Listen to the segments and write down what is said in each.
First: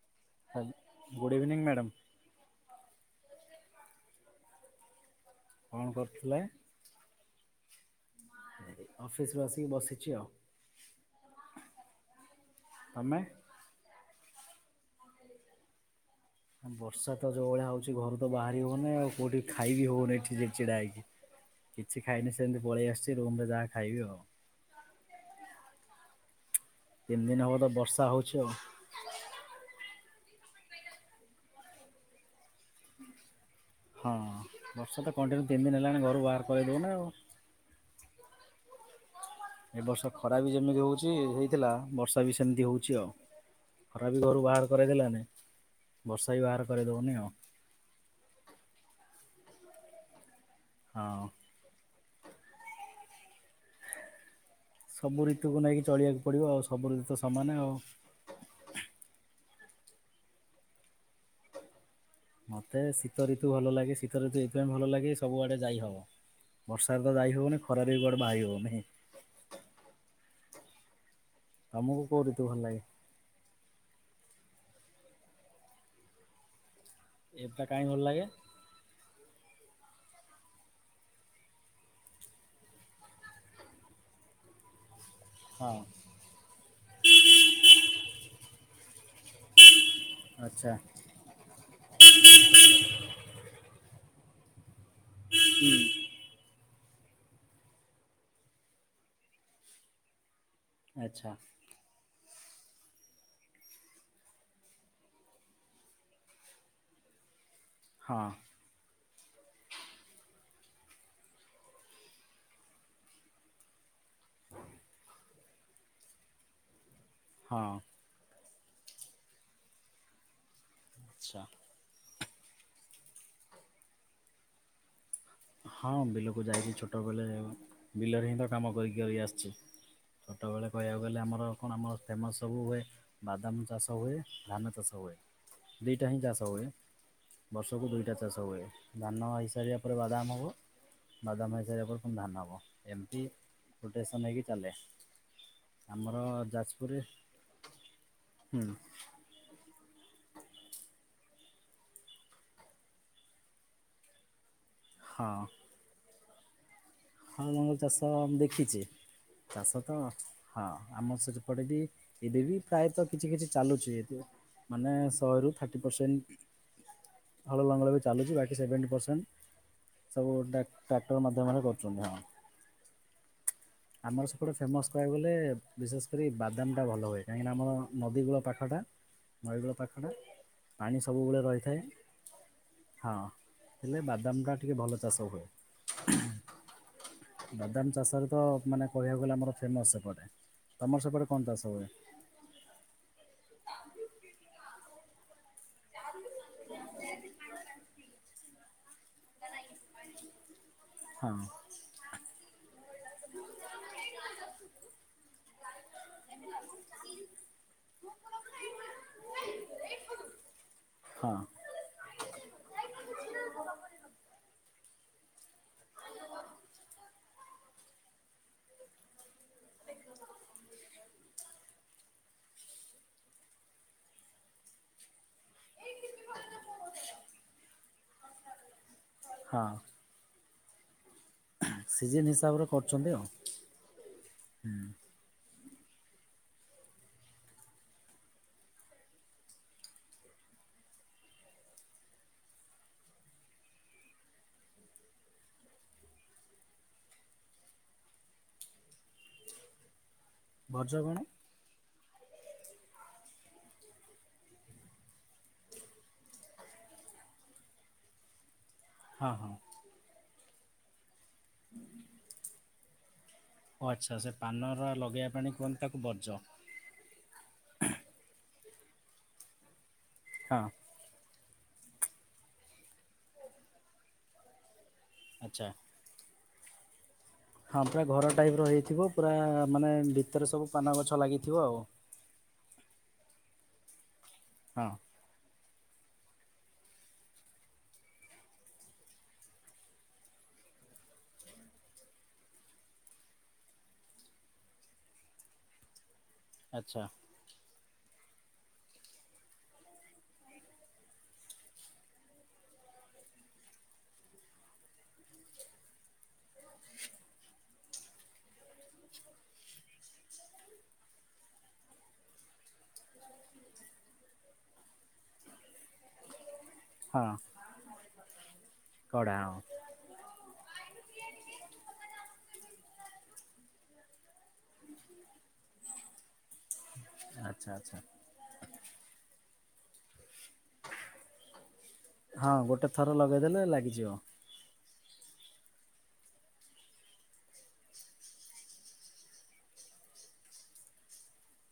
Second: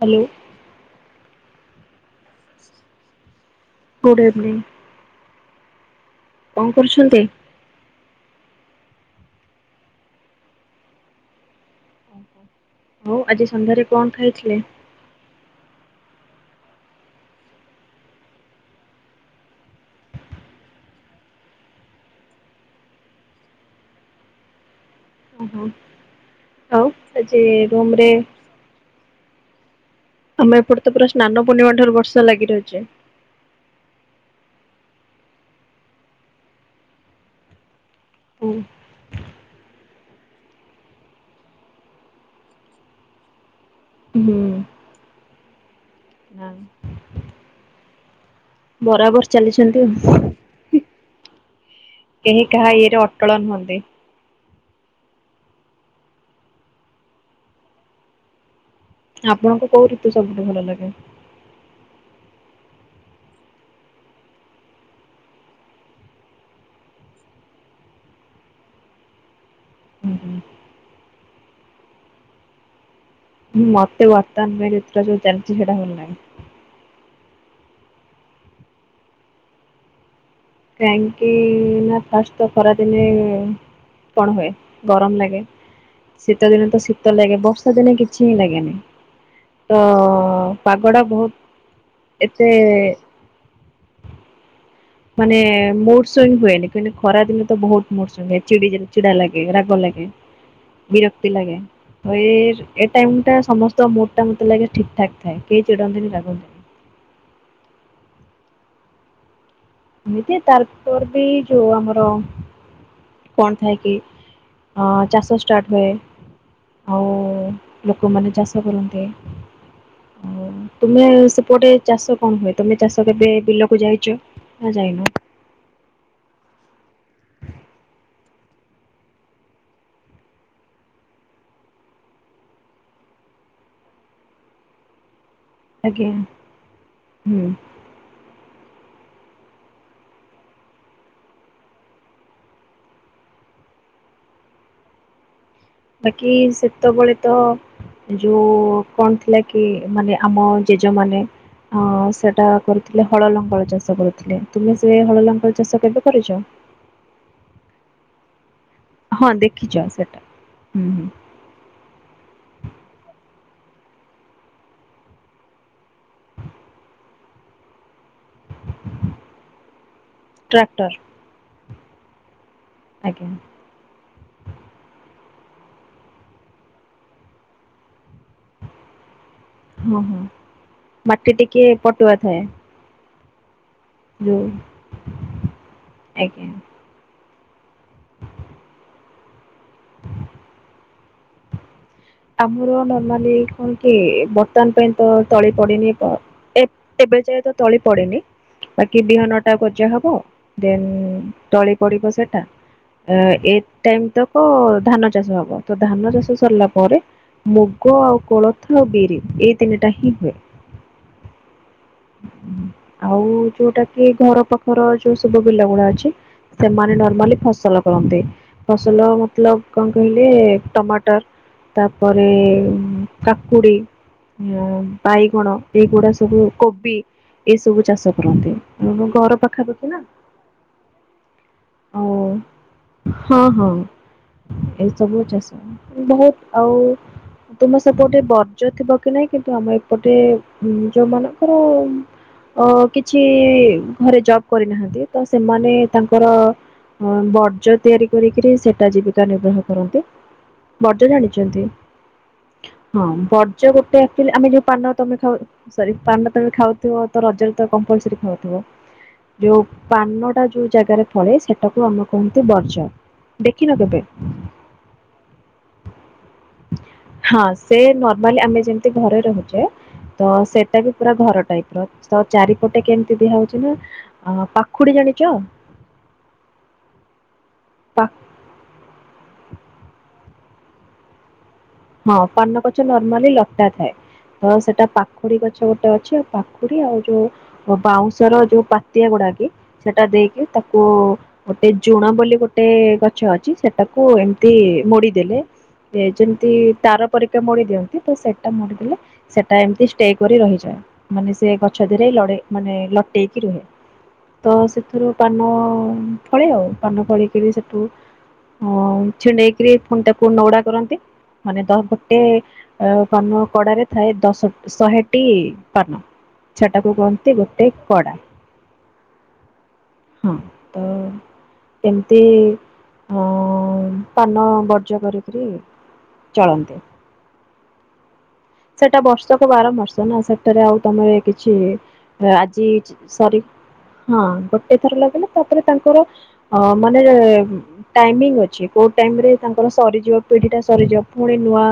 Hello. ହା good evening madam. Good evening. କଣ କରୁଥିଲେ? କଣ କରୁଛନ୍ତି? ଅଫସ ରୁ ଆସିକି ବସିକି ଆଉ। ବୋଉ ତମେ? ଆଜି ସନ୍ଧ୍ୟାରେ କଣ ଖାଇଥିଲେ? ବର୍ଷା ତ ଯୋଉ ଭଳିଆ ହଉଛି ଘରୁ ତ ବାହାରି ହଉନି ଆଉ କୋଉଠି ଖାଇବି ହଉନି ଠିକ୍ ସେ ଛିଡା ହେଇକି? କିଛି ଖାଇନି ସେମିତି ପଳେଇ ଆସିଛି ରୁମ ରେ ଯାହା ଖାଇବି ଆଉ। ଓହୋ ଆଉ ତିନି ଦିନ ଆଜି ହବ ତ ରୁମ୍ ବର୍ଷା ରେ ହଉଛି ଆଉ। ଆମେ ଏପଟେ ତ ପୁରା ସ୍ନାନ ପୂର୍ଣ୍ଣିମା ଠାରୁ ବର୍ଷା ଲାଗି ରହିଛି। ହଁ ବର୍ଷା ତ କଣ୍ଟିନ୍ୟୁ ତିନି ଦିନ ହେଲାଣି ଘରୁ ବାହାର କରିଦେଉନି ଆଉ। ହୁଁ। ଏ ବର୍ଷା ଖରା ବି ଯେମିତି ହଉଛି ହେଇଥିଲା ବର୍ଷା ବି ସେମିତି ହଉଛି ଆଉ। ଖରା ବି ହୁଁ ଘରୁ ବାହାର କରେଇ ଦେଲାନି ବର୍ଷା ବି ନା, ବାହାର କରେଇ ଦେବନି ଆଉ। ବରାବର ଚାଲିଛନ୍ତି ଆଉ। ହଁ। କେହି କାହା ଇଏରେ ଅଟଳ ନୁହନ୍ତି। ସବୁ ଋତୁକୁ ନେଇକି ଚଳିବାକୁ ପଡ଼ିବ ଆଉ ସବୁ ଋତୁ ସମାନେ ଆଉ। ଆପଣଙ୍କୁ କୋଉ ଋତୁ ସବୁଠୁ ଭଲ ଲାଗେ? ମୋତେ ଶୀତ ଋତୁ ଭଲ ଲାଗେ ଶୀତ ଋତୁ ଏଥିପାଇଁ ଭଲ ଲାଗେ ସବୁଆଡେ ଯାଇହବ? ବର୍ଷାରେ ତ ଯାଇ ହଉନି ଖରାରେ ବି ବାହାରି ହଉନି? ହୁଁ ହୁଁ। ତମକୁ କୋଉ ଋତୁ ଭଲ ଲାଗେ? ମତେ ବର୍ତ୍ତମାନ ପାଇଁ ଯୋଉ ଋତୁ ଟା ଚାଲିଛି ସେଇଟା ଭଲ ଲାଗେ। ଏଟା କାଁ ଭଲ ଲାଗେ? କାହିଁକି ନା ଫାଷ୍ଟ ତ ଖରାଦିନେ କଣ ହୁଏ? ଗରମ ଲାଗେ ହଁ ଶୀତ ଦିନେ ତ ଶୀତ ଲାଗେ ବର୍ଷା ଦିନେ କିଛି ଲାଗେନି। ତ ଆଚ୍ଛା ପାଗଟା ବହୁତ ଏତେ ମାନେ ମୁଡ୍ ସୁଇଂ ହୁଏନି। କ ଖରା ଦିନ ତ ବହୁତ ମୁଡ୍ ସୁଇଂ ହୁଏ ଚିଡି ଚିଡା ଲାଗେ ରାଗ ଲାଗେ। ବିରକ୍ତି ଆଚ୍ଛା। ଲାଗେ। ତ ଏ ଏ ଟାଇମ ଟା ସମସ୍ତ ମୁଡ ଟା ମତେ ଲାଗେ ଠିକ ଠାକ୍ ଥାଏ କେହି ଚିଡନ୍ତିନି ରାଗନ୍ତିନି। ହଁ। ଏମିତି ତାରପର ବି ଯୋଉ ଆମର କଣ ଥାଏ କି ଚାଷ ଷ୍ଟାର୍ଟ ହୁଏ ଆଉ ହଁ। ଲୋକମାନେ ଚାଷ କରନ୍ତି ଆଉ ତୁମେ ଆଚ୍ଛା। ସେପଟେ ଚାଷ କଣ ହୁଏ ତମେ ଚାଷ କେବେ ବିଲକୁ ଯାଇଛ ନା ଯାଇନ? ହଁ ବିଲକୁ ଯାଇଛି ଛୋଟବେଳେ ବିଲରେ ହିଁ ତ କାମ କରି କରି ଆସିଛି। ଛୋଟବେଳେ କହିବାକୁ ଗଲେ ଆମର କଣ ଆମ ଫେମସ୍ ସବୁ ହୁଏ। ବାଦାମ୍ ଚାଷ ହୁଏ ଧାନ ଚାଷ ହୁଏ ଦି ଆଜ୍ଞା ଟା ହିଁ ଚାଷ ହୁଏ ହୁଁ। ବର୍ଷ କୁ ଦୁଇଟା ଚାଷ ହୁଏ ଧାନ ହେଇସାରିବା ପରେ ବାଦାମ୍ ହବ। ବାଦାମ ହେଇସାରିବା ପରେ ପୁଣି ଧାନ ହବ ଏମିତି ରୋଟେସନ୍ ହେଇକି ଚାଲେ। ଆମର ବାକି ଯାଜପୁରରେ ସେତେବେଳେ ତ ହୁଁ ଯୋଉ କଣ ଥିଲା କି ମାନେ ଆମ ଜେଜ ମାନେ ଅଁ ସେଟା କରୁଥିଲେ ହଳ ଲଙ୍ଗଳ ଚାଷ କରୁ ଥିଲେ ତୁମେ ସେ ହଳ ହଁ ଲଙ୍ଗଳ ଚାଷ କେବେ କରୁଛ? ହଳ ଲଙ୍ଗଳ ଚାଷ ମୁଁ ଦେଖିଛି ହଁ ଦେଖିଛ ଚାଷ ତ ସେଟା ହଁ ହୁଁ ହୁଁ ଆମ ସେ [unintelligible] ପଟେ ବି ଏଇବେ ବି ପ୍ରାୟତଃ କିଛି କିଛି ଚାଲୁଛି ଏବେ ମାନେ ଶହେରୁ ଥାର୍ଟି ପର୍ସେଣ୍ଟ୍ ହଳ ଲଙ୍ଗଳ ବି ଚାଲୁଛି ବାକି ସେଭେଣ୍ଟି ପର୍ସେଣ୍ଟ୍ ସବୁ ଟ୍ରାକ୍ଟର ଟ୍ରା-ଟ୍ରାକ୍ଟର ମାଧ୍ୟମରେ କରୁଛନ୍ତି ହଁ୍ ଆଜ୍ଞା। ଆମର ସେପଟେ ଫେମସ୍ କହିବାକୁ ଗଲେ ବିଶେଷ କରି ବାଦାମ୍ ଟା ଭଲ ହୁଏ କାହିଁକି ନା ଆମର ନଦୀ କୂଳ ପାଖଟା। ନଈକୂଳ ହଁ ପାଖଟା ହଁ। ପାଣି ମାଟି ସବୁବେଳେ ଟିକେ ରହିଥାଏ। ପଟୁଆ ଥାଏ ହଁ ହେଲେ ବାଦାମ୍ ଯୋଉ ଟା ଟିକେ ଭଲ ଚାଷ ହୁଏ। ଆଜ୍ଞା। ବାଦାମ ଚାଷରେ ତ ମାନେ କହିବାକୁ ଗଲେ ଆମର ଫେମସ୍ ସେପଟେ ତମର ସେପଟେ କଣ ଚାଷ ହୁଏ? ଆମର ନର୍ମାଲି କଣ କି ବର୍ତ୍ତମାନ୍ ପାଇଁ ତ ତଳି ପଡ଼ିନି ଏ ଏବେ ଯାଏ ତ ତଳି ପଡ଼ିନି। ବାକି ବିହନ ଟା ଗଜା ହବ ଦେନ୍ ହଁ। ତଳି ପଡ଼ିବ ସେଟା। ଆ ଏ ଟାଇମ୍ ତକ ଧାନ ଚାଷ ହବ ତ ଧାନ ଚାଷ ସରିଲା ପରେ ମୁଗ ଆଉ କୋଳଥ ବିରି ଏଇ ତିନିଟା ହିଁ ହୁଏ। ହଁ। ହୁଁ ଆଉ ଯୋଉଟା କି ଘର ପାଖର ଯୋଉ ସବୁ ବିଲ ଗୁଡ଼ା ଅ ଛି ସେମାନେ ନର୍ମାଲି ଫସଲ କରନ୍ତି ଫସଲ ମତଲବ୍ କଣ କହିଲେ ଟମାଟର୍ ତାପରେ କାକୁଡ଼ି ମ ବାଇଗଣ ଏଇଗୁଡ଼ା ସବୁ କୋବି ଏ ସବୁ ଚାଷ କରନ୍ତି। ହୁଁ ମୋ ଘର ହଁ ପାଖାପାଖି ନା। ଓ ସିଜନ୍ ହିସାବରେ କରୁଛନ୍ତି ଆଉ ହଁ ହଁ ଏଇସବୁ ଚାଷ ହୁଏ। ବୋହୁତ୍ ଆଉ ତୁମ ସେପଟେ ବର୍ଜ୍ୟ ଥିବ କି ନାଇଁ କିନ୍ତୁ ଆମେ ଏପଟେ ଯୋଉ ମାନଙ୍କର ଅ କିଛି ଘରେ ଜବ୍ କରିନାହାନ୍ତି ତ ସେମାନେ ତାଙ୍କର ହଁ ବର୍ଜ୍ୟ ତିଆରି କରିକିରି ସେଟା ଜୀବିକା ନିର୍ବାହ କରନ୍ତି। ଭଜ ବର୍ଜ କଣ? ଜାଣିଛନ୍ତି? ହଁ ବର୍ଜ ଗୋଟେ ଆକ୍ଚୁଆଲି ଆମେ ଯୋଉ ପାନ ତମେ ଖାଅ ସରି ପାନ ତମେ ଖାଉଥିବ ତ ରଜରେ ତ କମ୍ପଲ୍ ସରି ଖାଉଥିବ। ହଁ ହଁ ଯୋଉ ପାନଟା ଯୋଉ ଜାଗାରେ ଫଳେ ସେଟାକୁ ଆମେ କହନ୍ତି ବର୍ଜ। ଓ ଆଚ୍ଛା ଆଚ୍ଛା ପାନର ଲଗେଇବା ପାଣି କୁହନ୍ତି ତାକୁ ବର୍ଜ। ହଁ ସେ ନର୍ମାଲି ଆମେ ଯେମିତି ଘରେ ରହୁଛେ ତ ହଁ ସେଟା ବି ପୁରା ଘର ଟାଇପ୍ ର ତ ଚାରିପଟେ କେମିତି ଦିଆ ହଉଛି ନା ଆ ପାଖୁଡି଼ ଜାଣିଚ? ଆଚ୍ଛା। ହଁ ପୁରା ଘର ଟାଇପ୍ ର ହେଇଥିବ ପୁରା ମାନେ ଭିତରେ ସବୁ ପାନ ଗଛ ଲାଗିଥିବ ଆଉ। ହଁ ପାନ ଗଛ ନର୍ମାଲି ଲଟା ଥାଏ ତ ସେଟା ହଁ ପା ଖୁଡି଼ ଗଛ ଗୋଟେ ଅଛି ଆଉ ପାଖୁଡି ଆଉ ଯୋଉ ବାଉଁଶର ଯୋଉ ପାତିଆ ଗୁଡ଼ାକି ସେଟା ଦେଇକି ତାକୁ ଗୋଟେ ଜୁଣ ବୋଲି ଗୋଟେ ଗଛ ଅଛି ସେଟାକୁ ଏମିତି ମୋଡ଼ି ଦେଲେ ଯେମିତି ଆଚ୍ଛା ତାର ପରିକା ମୋଡ଼ି ଦିଅନ୍ତି ତ ସେଟା ମୋଡ଼ି ଦେଲେ ସେଟା ଏମିତି ଷ୍ଟେ କରି ରହିଯାଏ ମାନେ ସେ ଗଛ ଦିହରେ ଲଡ଼େ ମାନେ ଲଟେଇକି ରୁହେ। ତ ସେଥିରୁ ପାନ ଫଳେ ଆଉ କାନ ଫଳେଇକରି ସେଠୁ ଆ ଛିଣ୍ଡେଇକିରିପୁଣି ତାକୁ ନଉଡା କରନ୍ତି। ମାନେ ଦଶ ଗୋଟେ ଅ ପାନ କଡାରେ ଥାଏ ଦଶ ଶହେଟି ପାନ ଛଟାକୁ ହଁ କୁହନ୍ତି ଗୋଟେ କଡା କଢ଼ା ହଁ ହଁ ତ ଏମିତି ଉ ପାନ ବର୍ଜା କରିକରି ଚଳନ୍ତୁ ଆଚ୍ଛା ଆଚ୍ଛା ସେଟା ବର୍ଷକୁ ବାରମର୍ଷ ନା ସେଠାରେ ଆଉ ତମର କିଛି ହଁ ଆଜି ଗୋଟେ ଥର ସରି ଲଗେଇଦେଲେ ଲାଗିଯିବ ହଁ ଗୋଟେ ଥର ଲାଗିଲା ତାପରେ ତାଙ୍କର ଅ ମାନେ ଟାଇମୀଙ୍ଗି ଅଛି କୋଉ ଟାଇମରେ ତାଙ୍କର ସରିଯିବ ପିଢି ଟା ସରିଯିବ ପୁଣି ନୂଆ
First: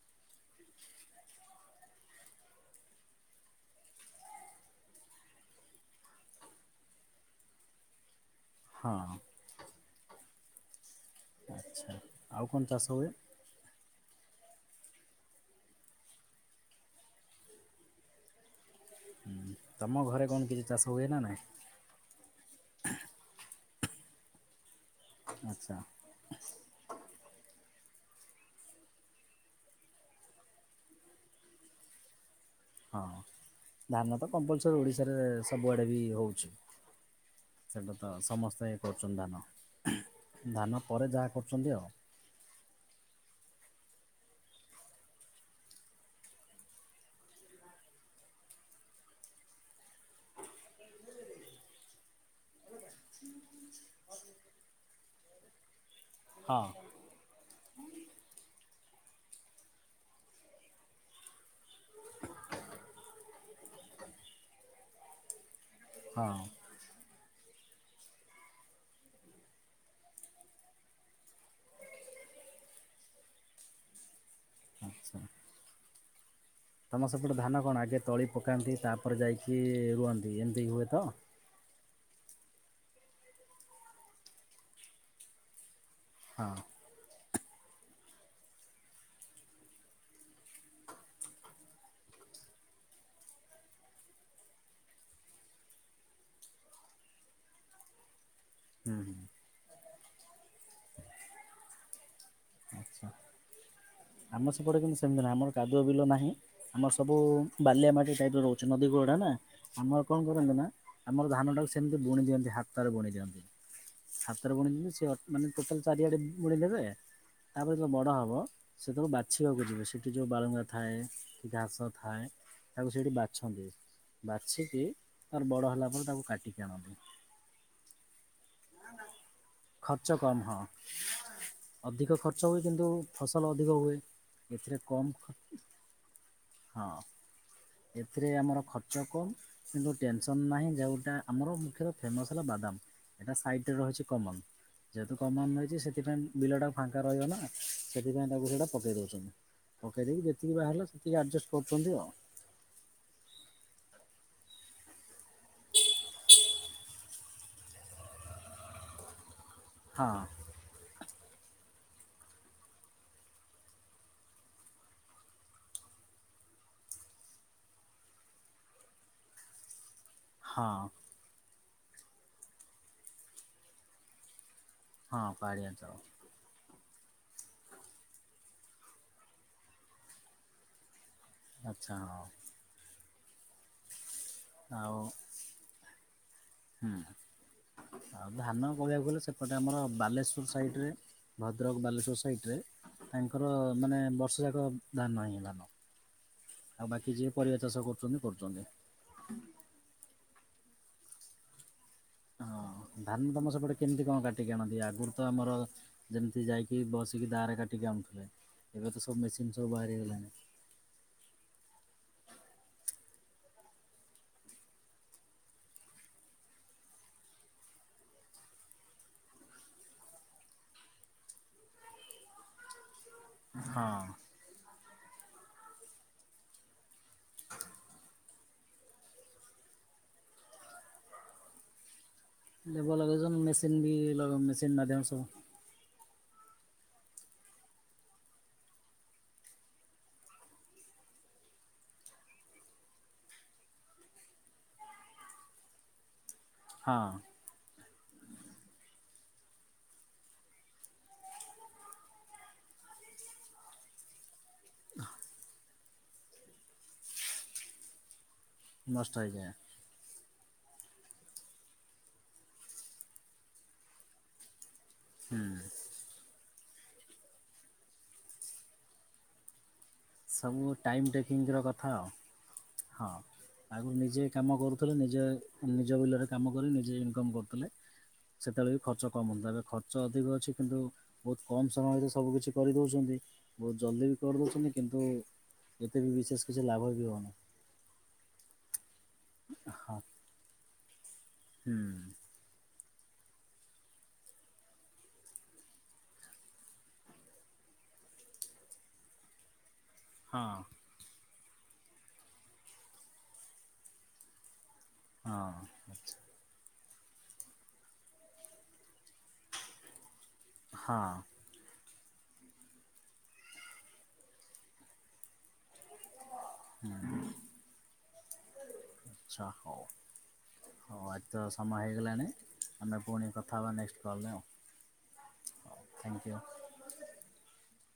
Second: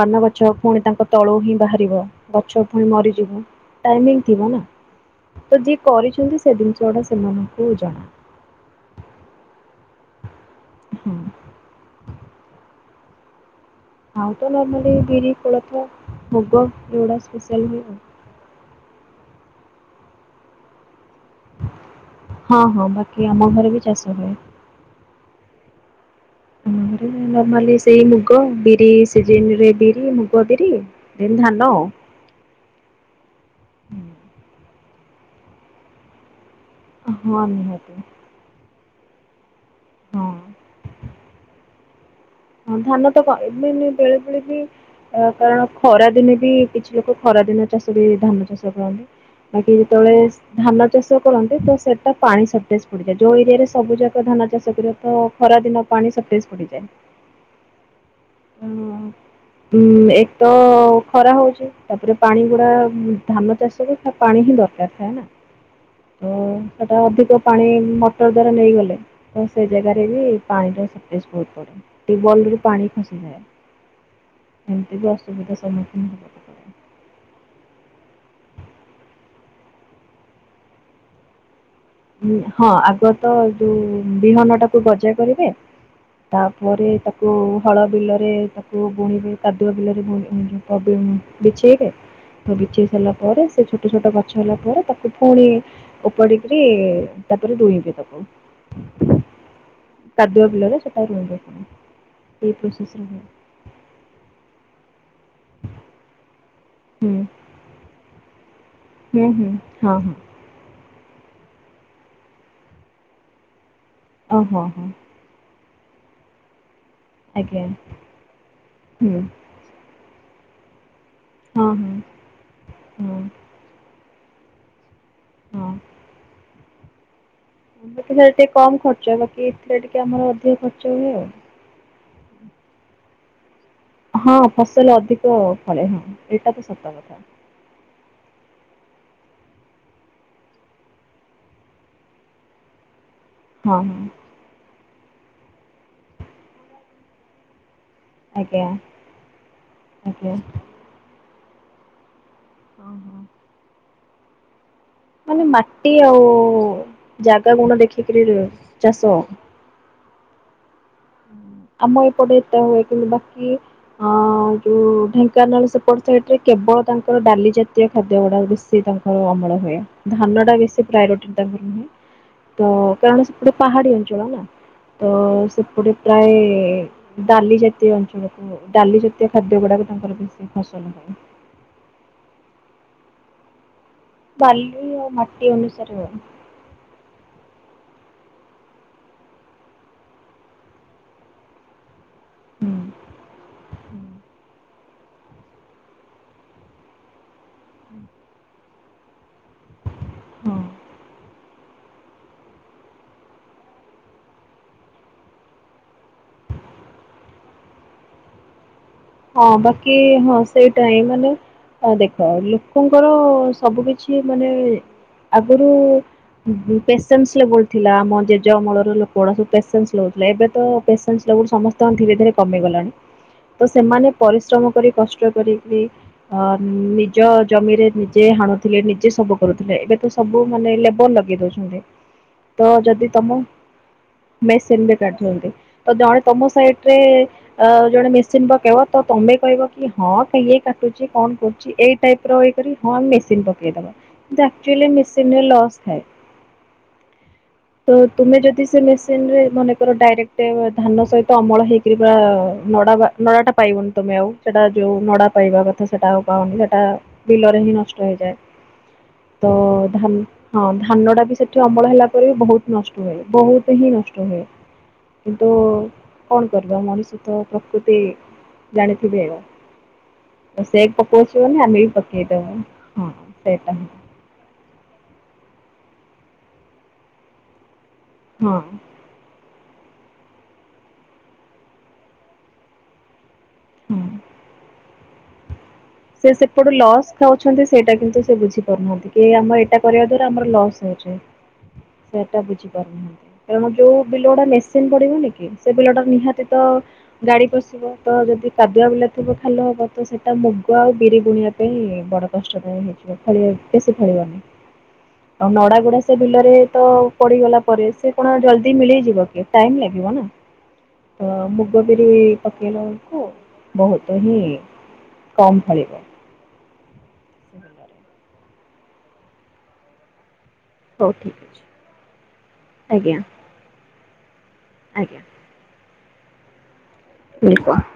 ପାନ ଗଛ ପୁଣି ତାଙ୍କ ତଳୁ ହିଁ ବାହାରିବ ଗଛ ପୁ ମରିଯିବ ଟାଇମିଙ୍ଗ ଥିବ ନା ତ ଯିଏ କରିଛନ୍ତି ସେ ଜିନିଷ ଗୁଡା ସେମାନଙ୍କୁ ଜଣା ହଁ ହୁଁ ଆଚ୍ଛା ଆଉ କଣ ଚାଷ ହୁଏ? ହଁ ତ ନର୍ମଲି ବିରି ଖୋଳ ମୃଗ ସ୍ପେଶଲ ହୁଏ ହୁଁ ତମ ଘରେ କଣ କିଛି ଚାଷ ହୁଏ ନା ନାଇଁ ହଁ ହଁ ବାକି ଆମ ଘରେ ବି ଚାଷ ହୁଏ ଆଚ୍ଛା ନର୍ମାଲି ସେଇ ମୁଗ ବିରି ସିରେ ବିରି ମୁଗ ବିରି ଏମୀ ଧାନ ହଁ ଧାନ ତ କମ୍ପଲସର ଓଡ଼ିଶାରେ ସବୁଆଡ଼େ ବି ହେଉଛି ହଁ ନିହାତି। ସେଇଟା ତ ସମସ୍ତେ କରୁଛନ୍ତି ଧାନ ହଁ ଧାନ ପରେ ଯାହା କରୁଛନ୍ତି ଆଉ ହଁ ଧାନ ତ କ ଏବେ ମେ ବେଳେ ବେଳେ ବି କାରଣ ଖରା ଦିନେ ବି କିଛି ଲୋକ ଖରା ଦିନ ଚାଷ ବି ଧାନ ଚାଷ କରନ୍ତି। ବାକି ଯେତେବେଳେ ଧାନ ଚାଷ କରନ୍ତି ତ ସେଟା ପାଣି ସର୍ଟେଜ ପଡିଯାଏ ଯୋଉ ଏରିଆରେ ସବୁ ଯାକ ଧାନ ଚାଷ କରିବା ତ ଖରା ଦିନ ପାଣି ସପେଜ ହଁ ପଡ଼ିଯାଏ ହଁ ଉଁ ଏକ ତ ଖରା ହଉଛି ତାପରେ ପାଣି ଗୁଡା ଧାନ ଚାଷ ପାଣି ହିଁ ଦରକାର ଥାଏ ନା ତ ହଁ ସେଟା ଅଧିକ ପାଣି ମଟର ଦ୍ଵାରା ନେଇଗଲେ ତ ସେ ଜାଗାରେ ବି ପାଣି ସଟେଜ ହୋଇପାରେ ଟିବଲ ରୁ ପାଣି ଏମତି ବି ଅସୁବିଧା ସମ୍ମୁଖୀନ ହବ ତମସେପଟେ ଧାନ କଣ ଆଗେ ତଳି ପକାନ୍ତି ତାପରେ ଯାଇକି ରୁହନ୍ତି ଏମିତି ହୁଏ ତ ହଁ ଆଗ ତ ଯୋଉ ବିହନ ଟାକୁ ଗଜା କରିବେ ହଁ ତାପରେ ତାକୁ ହଳ ବିଲରେ ବୁଣିବେ କାଦୁଆ ବିଲରେ ବିଛେଇବେ ବିଛେଇ ସାରିଲା ପରେ ସେ ଛୋଟ ଛୋଟ ଗଛ ହେଲା ପରେ ତାକୁ ପୁଣି ଉପଡିକି ତାପରେ ଧୁଇବେ ହୁଁ ହୁଁ ତାକୁ କାଦୁଆ ବିଲରେ ସେଟା ରହ ଏଇ ପ୍ରସେ ଆଚ୍ଛା ଆମ ସେପଟରେ କିନ୍ତୁ ସେମିତି ନାହିଁ ଆମର କାଦୁଅ ବିଲ ନାହିଁ ଆମର ସବୁ ହୁଁ ବାଲିଆ ମାଟି ଟାଇପ୍ର ରହୁଛି ଛ ନଦୀ ଗୁଡା ନା ହୁଁ ହୁଁ ହଁ ଆମଉ ହଁ କଣ କରନ୍ତି ନା ଆମର ଧାନଟାକୁ ସେମିତି ବୁଣି ଦିଅନ୍ତି ହାତରେ ବୁଣି ଦିଅନ୍ତି ଓ ହାତରେ ହଁ ବୁଣି ହଁ ଦିଅନ୍ତି ସେ ମାନେ ଟୋଟାଲ ଚାରିଆଡ଼େ ବୁଳିଦେବେ ଆଜ୍ଞା ତାପରେ ଯେତେବେଳେ ବଡ଼ ହେବ ସେତଳେ ହୁଁ ବାଛି ଆକୁ ଯିବେ ସେଇଠି ଯେଉଁ ବାଳୁଙ୍ଗା ଥାଏ କି ହଁ ଘାସ ହଁ ଥାଏ। ତାକୁ ସେଇଠି ହଁ ବାଛନ୍ତି ବାଛିକି ତାର ବଡ଼ ହଁ। ହେଲା ପରେ ତାକୁ କାଟିକି ଆଣନ୍ତି। ଏବେ ଟିକେ ଏତେ କମ ଖର୍ଚ୍ଚ ବାକି ଏଥିରେ ଟିକେ ଖର୍ଚ୍ଚ ଆମର କମ୍ ହଁ ଅଧିକ ଖର୍ଚ୍ଚ ହୁଏ ଆଉ। ଅଧିକ ଖର୍ଚ୍ଚ ହୁଏ କିନ୍ତୁ ଫସଲ ଅଧିକ ହୁଏ। ହଁ ଏଥିରେ ଫସଲ କମ୍ ଅଧିକ ଖ- ଫଳେ ହଁ ଏଇଟା ତ ହଁ ସତ କଥା। ଏଥିରେ ଆମର ଖର୍ଚ୍ଚ କମ୍ କିନ୍ତୁ ଟେନସନ୍ ନାହିଁ ଯେଉଁଟା ଆମର ମୁଖ୍ୟତଃ ଫେମସ୍ ହେଲା ବାଦାମ। ଏଇଟା ସାଇଟରେ ହଁ ରହିଛି ହଁ କମନ ଯେହେତୁ କମନ ରହିଛି ସେଥିପାଇଁ ବିଲଟା ଫାଙ୍କା ରହିବ ନା। ସେଥିପାଇଁ ତାକୁ ଆଜ୍ଞା ସେଇଟା ପକେଇ ଦଉଛନ୍ତି ପକେଇ ଦେଇକି ଆଜ୍ଞା ଯେତିକି ବାହାରିଲା ସେତିକି ଆଡଜଷ୍ଟ କରୁଛନ୍ତି ଆଉ। ଓ ହୋ। ମାନେ ମାଟି ଆଉ ଜାଗା ଗୁଣ ଦେଖିକରି ଚାଷ ହଁ। ଆମ ଏପଟେ ଏତେ ହୁଏ କିନ୍ତୁ ବାକି ହଁ ଯୋଉ ଢେଙ୍କାନାଳ ସେପଟ ସାଇଟି ରେ କେବଳ ତାଙ୍କର ଡାଲି ଜାତୀୟ ଖାଦ୍ୟ ଗୁଡା ବେଶୀ ସେ ତାଙ୍କର ଅମଳ ହୁଏ। ଧାନ ଟା ବେଶୀ ହଁ ପ୍ରାୟୋରିଟି ତାଙ୍କର ନୁହେଁ ତ କାରଣ ସେ ଗୋଟେ ପାହାଡି ଅଞ୍ଚଳ ନା। ତ ହଁ ପାହାଡ଼ିଆ ଅଞ୍ଚଳ ସେପଟେ ପ୍ରାୟଏ ଡାଲି ଜାତୀୟ ଅଞ୍ଚଳକୁ ଡାଲି ଜାତୀୟ ଖାଦ୍ୟ ଗୁଡାକ ତାଙ୍କର ବେଶୀ ଫସଲ ପାଇଁ ଆଚ୍ଛା ହିଁ। ଆଉ କାଲୁ ମାଟି ଅନୁସାରେ ହୁଏ। ହୁଁ। ଆଉ ଧାନ କହିବାକୁ ଗଲେ ସେପଟେ ଆମର ବାଲେଶ୍ୱର ସାଇଟ ରେ ଭଦ୍ରକ ବାଲେଶ୍ୱର ସାଇଟରେ ହୁଁ। ତାଙ୍କର ମାନେ ବର୍ଷ ଯାକ ନା ନାହିଁ ଧାନ ଆଉ ବାକି ଯିଏ ପରିବା ଚାଷ କରୁଛନ୍ତି କରୁଛନ୍ତି। ହଁ। ହଁ ଧାନ ତମ ସେପଟେ କେମିତି କଣ କାଟିକି ଆଣନ୍ତି ଆଗରୁ ତ ଆମର ଯେମିତି ଯାଇକି ବସିକି ଦାଆ ରେ କାଟିକି ଆଣୁଥିଲେ ଏବେ ତ ସବୁ ମେସିନ୍ ହଁ ସବୁ ବାକି ବାହାରି ହେଗଲାଣି। ହଁ ସେଇଟା ହିଁ ମାନେ ଦେଖ ଲୋକଙ୍କର ସବୁ କିଛି ମାନେ ଆଗରୁ ପେସେନ୍ସ ଲବଲୁଥିଲା ଆମ ଜେଜେ ଅମଳରେ ଲୋକଗୂଡା ସବୁ ପେସେନ୍ସ ଲୋଥିଲେ ଏବେ ତ ପେସେଶ୍ ଲେବୁଲୁ ସମସ୍ତଙ୍କର ଧୀରେ ଧୀରେ କମି ଗଲାଣି। ହଁ। ସେମାନେ ପରିଶ୍ରମ କରି କଷ୍ଟ ରିକିରିକି ନିଜ ଜମିରେ ନିଜେ ହାଣୁ ଥିଲେ ନିଜେ ସବୁ କରୁଥିଲେ ଏବେ ତ ସବୁ ମାନେ ଲେବର ଲଗେଇ ଦଉଛନ୍ତି। ତ ଲେବର ଯଦି ତମ ଲଗେଇଛନ୍ତି ମେସିନ୍ ବି ମେସିନ୍ ମେସିନ ବି ମାଧ୍ୟମରେ ସବୁ କାଟୁଛନ୍ତି। ତ ଜଣେ ତମ ସାଇଟରେ ଅ ଜଣେ ମେଦିନୀ ପକେଇବ ତ ତମେ କହିବ କି ହଁ କିଏ କାଟୁଛି କଣ କରୁଛି ଏଇ ଟାଇପ ର କରି ହଁ ମେସିନି ପକେଇବା କନ୍ତୁି ଆକଚୁଆଲି ମେସିନିରେ ଲସ୍ ଥାଏ। ହଁ। ତ ତୁମେ ଯଦି ସେ ମେସିନିରେ ମନେକର ଡାଇରେକ୍ଟ ଧାନ ସହିତ ଅମଳ ହେଇକରି ନଡାବା ନା ଟା ପାଇବନି ତମେ ଆଉ ସେଟା ଯୋଉ ନଡା ପାଇବା କଥା ତ ସେଟା ଆଉ ପାଉନି ସେଟା ବିଲରେ ହିଁ ନଷ୍ଟ ହେଇଯାଏ ନଷ୍ଟ ହେଇଯାଏ। ତ ଧାନ ହଁ ଧାନ ଟା ବି ସେଠି ଅମଳ ହେଲା ପରେ ବି ବହୁତ ନଷ୍ଟ ହୁଏ ବହୁତ ହିଁ ନଷ୍ଟ ହୁଏ। ହୁଁ କିନ୍ତୁ କଣ କରିବା ମଣିଷ ତ ପ୍ରକୃତି ଜାଣିଥିବେ? ସବୁ ସେ ଟାଇମ୍ ପକଉଛି ଟେକିଂର ମାନେ ଆମେ କଥା ବି ଆଉ। ପକେଇଦବା ହଁ ସେଟା ହିଁ। ଆଗରୁ ନିଜେ କାମ କରୁଥିଲେ ନିଜେ ନିଜ ବିଲରେ କାମ କରି ନିଜେ ଇନକମ୍ କରୁଥିଲେ। ହଁ ସେତେବେଳେ ବି ଖର୍ଚ୍ଚମ ହେଥିଲା ଖ ଖର୍ଚ ଅଧିକ ଅଛି କିନ୍ତୁ ବହୁତ କମ୍ ସମୟରେ ସବୁ କିିଛି କରିଦେଉଛନ୍ତି ବହୁତ ହଁ। ଜଲ୍ଦି ବି କରିଦେଉଛନ୍ତି। କିନ୍ତୁ ଏତେ ବି ସେ ବିଶେଷ କିଛି ସେପଟୁ ଲାଭ ବି ଲସ୍ ହଉନି। ଖାଉଛନ୍ତି ସେଇଟା କିନ୍ତୁ ସେ ବୁଝି ପାରୁନାହାନ୍ତି କି ଆମ ଏଇଟା ହଁ କରିବା ଦ୍ଵାରା ଆମର ଲସ୍ ହଉଛି। [inaudible] ତେଣୁ ଯଉ ବିଲ ଗୁଡ଼ା ମେସିନ୍ ପଡିବନି କି, ସେ ବିଲଟା ନିହାତି ତ ଗାଡ଼ି ପସିବ, ତ ଯଦି କାଦୁଆ ବିଲ ଥିବ ଖାଲ ହବ। ତ ସେଟା ହଁ ଆଉ ବିରି ବୁଣିବା ପାଇଁ ବଡ଼ କଷ୍ଟ ହେଇଯିବ। ବେଶୀ ଫଳିବ ଆଉ ନଡ଼ା ଗୁଡା ସେ ବିଲରେ ତ ପଡିଗଲା ପରେ, ସେ କ'ଣ ଜଲ୍ଦି ମିଳେଇ ଯି ଟାଇମ୍ ଲାଗିବ ନା। ହଁ ଆଚ୍ଛା। ହଁ ତ ବିରି ପକେଇଲା ବହୁତୁ ହିଁ କମ୍ ଫଳିବ। ହୁଁ [unintelligible] [inaudible] ହଉ ଆଜି ଠିକ୍ ତ ଅଛି। ସମୟ ହେଇଗଲାଣି, ଆମେ ଆଜ୍ଞା ପୁଣି କଥା ହେବା ନେକ୍ସଟ୍ କଲ୍ ରେ ଆଉ। ଆଜ୍ଞା। [inaudible] [inaudible]